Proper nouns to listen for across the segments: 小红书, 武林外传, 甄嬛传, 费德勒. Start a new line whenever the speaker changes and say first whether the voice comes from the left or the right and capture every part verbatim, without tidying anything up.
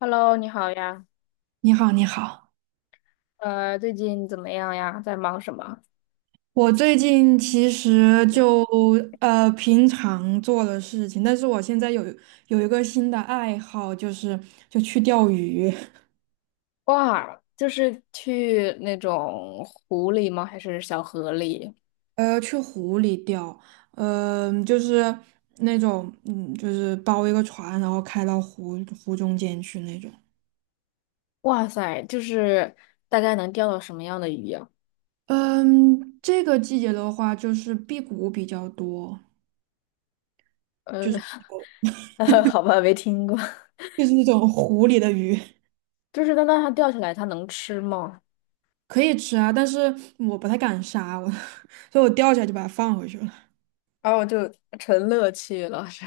left: Hello，你好呀，
right: 你好，你好。
left: 呃，最近怎么样呀？在忙什么？
right: 我最近其实就呃平常做的事情，但是我现在有有一个新的爱好，就是就去钓鱼，
left: 哇，就是去那种湖里吗？还是小河里？
right: 呃，去湖里钓，嗯、就是那种嗯，就是包一个船，然后开到湖湖中间去那种。
left: 哇塞，就是大概能钓到什么样的鱼呀？
right: 嗯，这个季节的话，就是辟谷比较多，
left: 呃，
right: 就是
left: 呃好吧，没听过
right: 就是那种湖里的鱼。
left: 就是那那它钓起来，它能吃吗？
right: 可以吃啊，但是我不太敢杀，我 所以我钓起来就把它放回去了。
left: 哦，就纯乐趣了，是。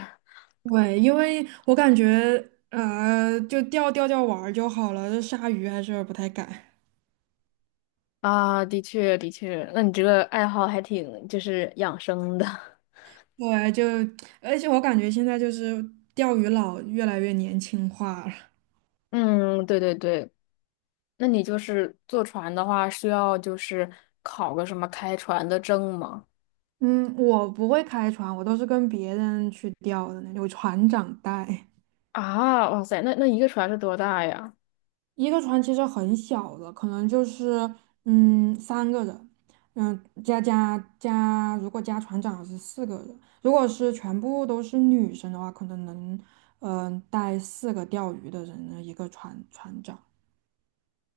right: 对，因为我感觉呃，就钓钓钓玩儿就好了，这杀鱼还是不太敢。
left: 啊，的确的确，那你这个爱好还挺就是养生的。
right: 对，就而且我感觉现在就是钓鱼佬越来越年轻化了。
left: 嗯，对对对，那你就是坐船的话，需要就是考个什么开船的证吗？
right: 嗯，我不会开船，我都是跟别人去钓的那种，船长带。
left: 啊，哇塞，那那一个船是多大呀？
right: 一个船其实很小的，可能就是嗯三个人，嗯加加加，如果加船长是四个人，如果是全部都是女生的话，可能能嗯、呃带四个钓鱼的人的一个船船长。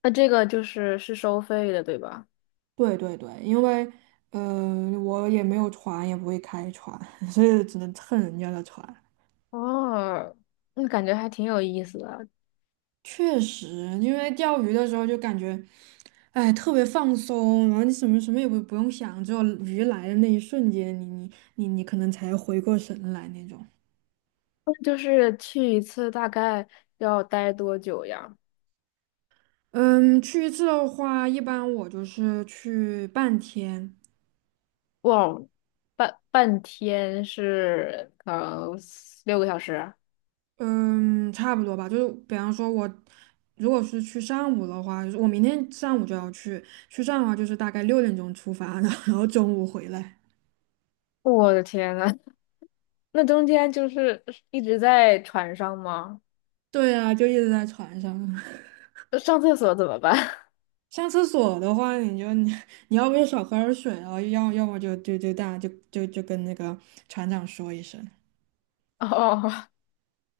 left: 那这个就是是收费的，对吧？
right: 对对对，因为呃我也没有船，也不会开船，所以只能蹭人家的船。
left: 哦，那感觉还挺有意思的。
right: 确实，因为钓鱼的时候就感觉，哎，特别放松，然后你什么什么也不不用想，只有鱼来的那一瞬间，你你你你可能才回过神来那种。
left: 那就是去一次大概要待多久呀？
right: 嗯，去一次的话，一般我就是去半天，
left: 哇，半半天是呃六个小时。
right: 嗯，差不多吧。就是比方说我，如果是去上午的话，就是我明天上午就要去，去上午的话就是大概六点钟出发，然后然后中午回来。
left: 我的天呐，那中间就是一直在船上吗？
right: 对啊，就一直在船上。
left: 上厕所怎么办？
right: 上厕所的话，你就你你要不就少喝点水啊，然后要要么就就就大家就就就跟那个船长说一声。
left: 哦。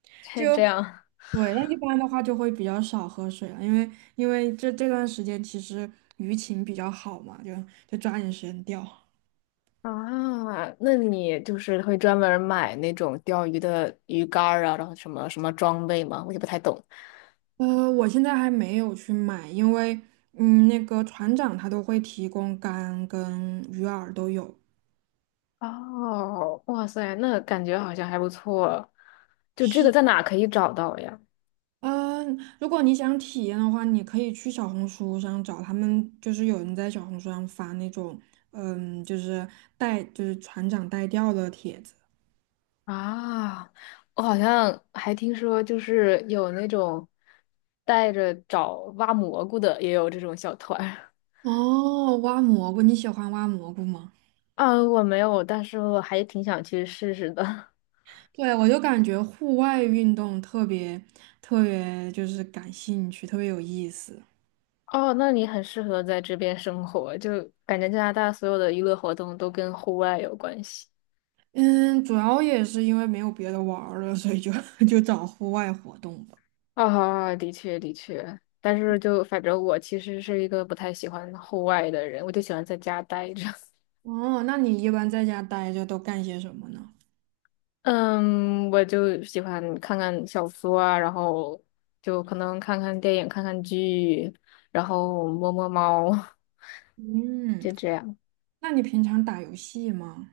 right: 就
left: 嘿，这样，
right: 对，那一般的话就会比较少喝水了，因为因为这这段时间其实鱼情比较好嘛，就就抓紧时间钓。
left: 啊，那你就是会专门儿买那种钓鱼的鱼竿儿啊，然后什么什么装备吗？我也不太懂。
right: 呃，我现在还没有去买，因为嗯，那个船长他都会提供竿跟鱼饵都有。
left: 哦，哇塞，那感觉好像还不错。就这个
right: 是。
left: 在哪可以找到呀？
right: 嗯，如果你想体验的话，你可以去小红书上找他们，就是有人在小红书上发那种，嗯，就是带就是船长带钓的帖子。
left: 啊，我好像还听说，就是有那种带着找挖蘑菇的，也有这种小团儿
right: 哦，挖蘑菇，你喜欢挖蘑菇吗？
left: 啊，我没有，但是我还挺想去试试的。
right: 对，我就感觉户外运动特别特别就是感兴趣，特别有意思。
left: 哦，那你很适合在这边生活，就感觉加拿大所有的娱乐活动都跟户外有关系。
right: 嗯，主要也是因为没有别的玩儿了，所以就 就找户外活动吧。
left: 啊、的确的确，但是就反正我其实是一个不太喜欢户外的人，我就喜欢在家待着。
right: 哦，那你一般在家待着都干些什么呢？
left: 嗯，我就喜欢看看小说啊，然后就可能看看电影、看看剧，然后摸摸猫，
right: 嗯。
left: 就这样。
right: 那你平常打游戏吗？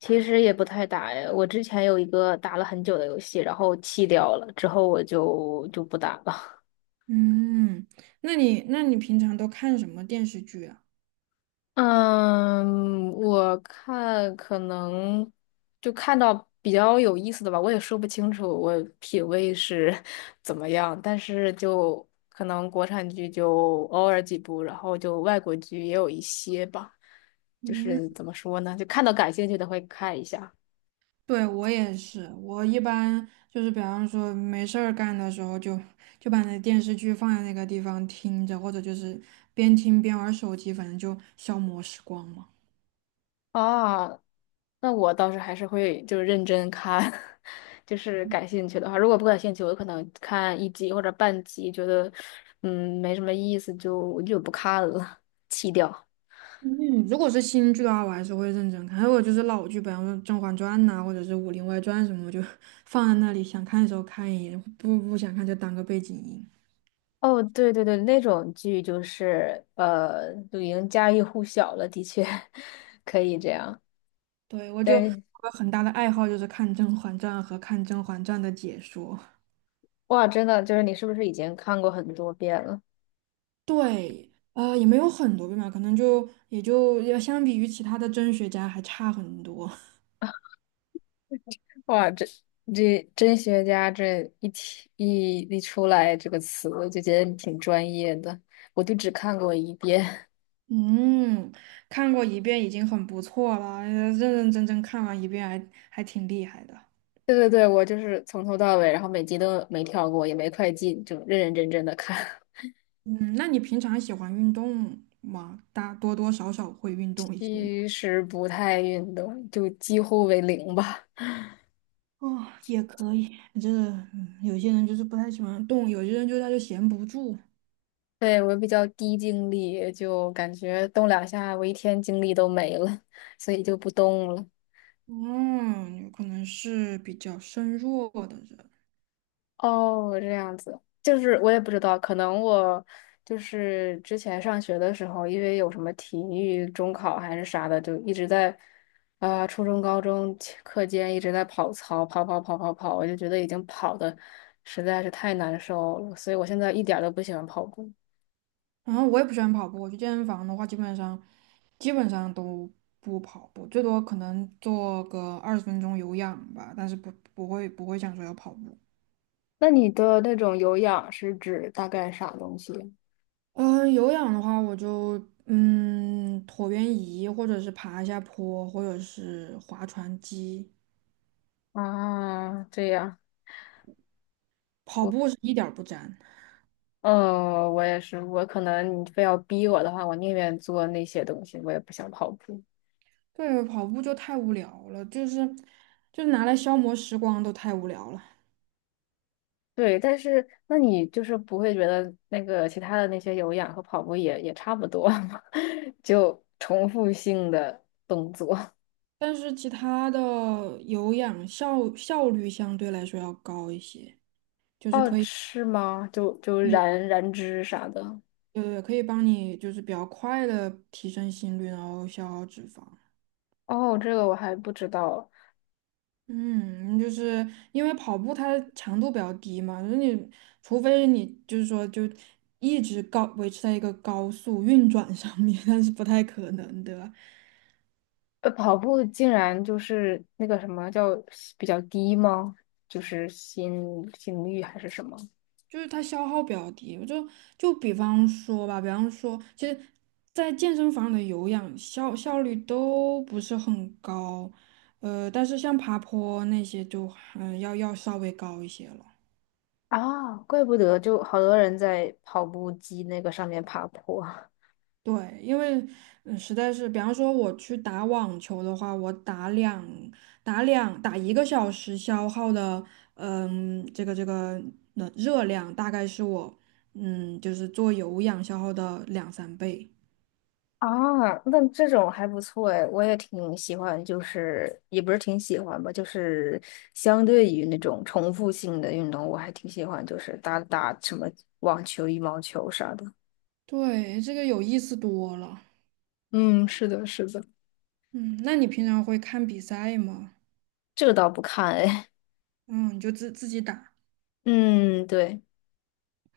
left: 其实也不太打呀，我之前有一个打了很久的游戏，然后弃掉了，之后我就就不打了。
right: 嗯，那你那你平常都看什么电视剧啊？
left: 嗯，我看可能就看到比较有意思的吧，我也说不清楚我品味是 怎么样，但是就可能国产剧就偶尔几部，然后就外国剧也有一些吧，就
right: 嗯，
left: 是怎么说呢，就看到感兴趣的会看一下。
right: 对，我也是，我一般就是比方说没事儿干的时候就，就把那电视剧放在那个地方听着，或者就是边听边玩手机，反正就消磨时光嘛。
left: 啊，那我倒是还是会就是认真看，就是感兴趣的话，如果不感兴趣，我可能看一集或者半集，觉得嗯没什么意思，就我就不看了，弃掉。
right: 嗯，如果是新剧的话，我还是会认真看；还有就是老剧，比方说《甄嬛传》呐，或者是《武林外传》什么，我就 放在那里，想看的时候看一眼，不不想看就当个背景音。
left: 哦，对对对，那种剧就是呃，就已经家喻户晓了，的确 可以这样。
right: 对，我就我
left: 但是
right: 有很大的爱好就是看《甄嬛传》和看《甄嬛传》的解说。
left: 哇，真的就是你是不是已经看过很多遍了？
right: 对，呃，也没有很多遍吧，可能就也就要相比于其他的甄学家还差很多。
left: 哇，这这真学家这一提一一出来这个词，我就觉得你挺专业的。我就只看过一遍，
right: 嗯，看过一遍已经很不错了，呃认认真真看完一遍还还挺厉害的。
left: 对对对，我就是从头到尾，然后每集都没跳过，也没快进，就认认真真的看。
right: 嗯，那你平常喜欢运动吗？大多多少少会运动 一些吗？
left: 其实不太运动，就几乎为零吧。
right: 哦，也可以。这嗯有些人就是不太喜欢动，有些人就他就闲不住。
left: 对，我比较低精力，就感觉动两下，我一天精力都没了，所以就不动了。
right: 嗯，有可能是比较身弱的人。
left: 哦，这样子，就是我也不知道，可能我就是之前上学的时候，因为有什么体育中考还是啥的，就一直在啊、初中、高中期课间一直在跑操，跑跑跑跑跑，我就觉得已经跑的实在是太难受了，所以我现在一点儿都不喜欢跑步。
right: 然后我也不喜欢跑步，我去健身房的话，基本上基本上都不跑步，最多可能做个二十分钟有氧吧，但是不不会不会想说要跑步。
left: 那你的那种有氧是指大概啥东西？
right: 嗯、有氧的话，我就嗯椭圆仪，或者是爬一下坡，或者是划船机。
left: 啊。这样，
right: 跑
left: 我
right: 步是一点儿不沾，
left: 嗯，我也是，我可能你非要逼我的话，我宁愿做那些东西，我也不想跑步。
right: 对，跑步就太无聊了，就是就是拿来消磨时光都太无聊了。
left: 对，但是那你就是不会觉得那个其他的那些有氧和跑步也也差不多吗？就重复性的动作。
right: 但是其他的有氧效效率相对来说要高一些，就是
left: 哦，
right: 可以，
left: 是吗？就就
right: 对
left: 燃燃脂啥的。
right: 对对，可以帮你就是比较快的提升心率，然后消耗脂肪。
left: 哦，这个我还不知道。
right: 嗯，就是因为跑步它强度比较低嘛，就是你除非你就是说就一直高维持在一个高速运转上面，但是不太可能，对吧？
left: 呃，跑步竟然就是那个什么叫比较低吗？就是心心率还是什么？
right: 就是它消耗比较低。我就就比方说吧，比方说，其实，在健身房的有氧效效率都不是很高，呃，但是像爬坡那些就嗯要要稍微高一些了。
left: 啊，怪不得就好多人在跑步机那个上面爬坡。
right: 对，因为嗯实在是，比方说我去打网球的话，我打两打两打一个小时消耗的，嗯，这个这个呃热量大概是我嗯就是做有氧消耗的两三倍。
left: 啊，那这种还不错哎，我也挺喜欢，就是也不是挺喜欢吧，就是相对于那种重复性的运动，我还挺喜欢，就是打打什么网球、羽毛球啥的，
right: 对，这个有意思多了。
left: 嗯，是的，是的。
right: 嗯，那你平常会看比赛吗？
left: 这个倒不看哎。
right: 嗯，你就自自己打，
left: 嗯，对，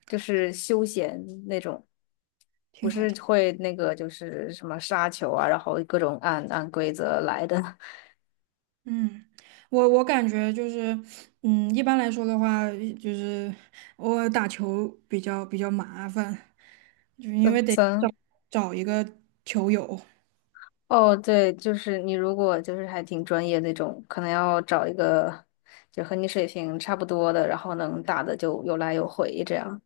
left: 就是休闲那种，不
right: 挺好
left: 是
right: 听。
left: 会那个就是什么杀球啊，然后各种按按规则来的，
right: 嗯，我我感觉就是，嗯，一般来说的话，就是我打球比较比较麻烦，就
left: 那
right: 因为得找
left: 咱。
right: 找一个球友，
left: 哦，对，就是你如果就是还挺专业那种，可能要找一个就和你水平差不多的，然后能打的就有来有回这样。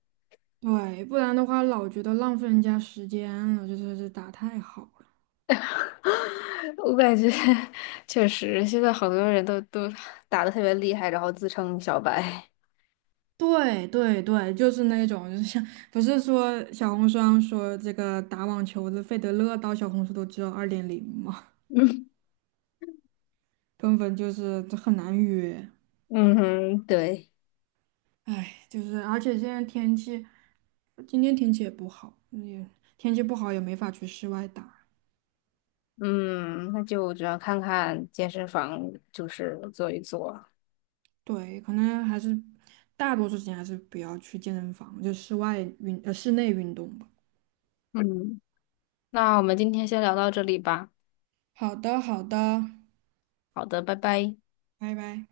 right: 对，不然的话老觉得浪费人家时间了，就是这打太好。
left: 我感觉确实，现在好多人都都打的特别厉害，然后自称小白。
right: 对对对，就是那种，就是像不是说小红书上说这个打网球的费德勒到小红书都只有二点零嘛，
left: 嗯
right: 根本就是这很难约。
left: 嗯哼，对，
right: 唉，就是而且现在天气，今天天气也不好，也天气不好也没法去室外打。
left: 嗯，那就只能看看健身房，就是做一做。
right: 对，可能还是大多数时间还是不要去健身房，就室外运呃室内运动吧。
left: 嗯，那我们今天先聊到这里吧。
right: 好的，好的，
left: 好的，拜拜。
right: 拜拜。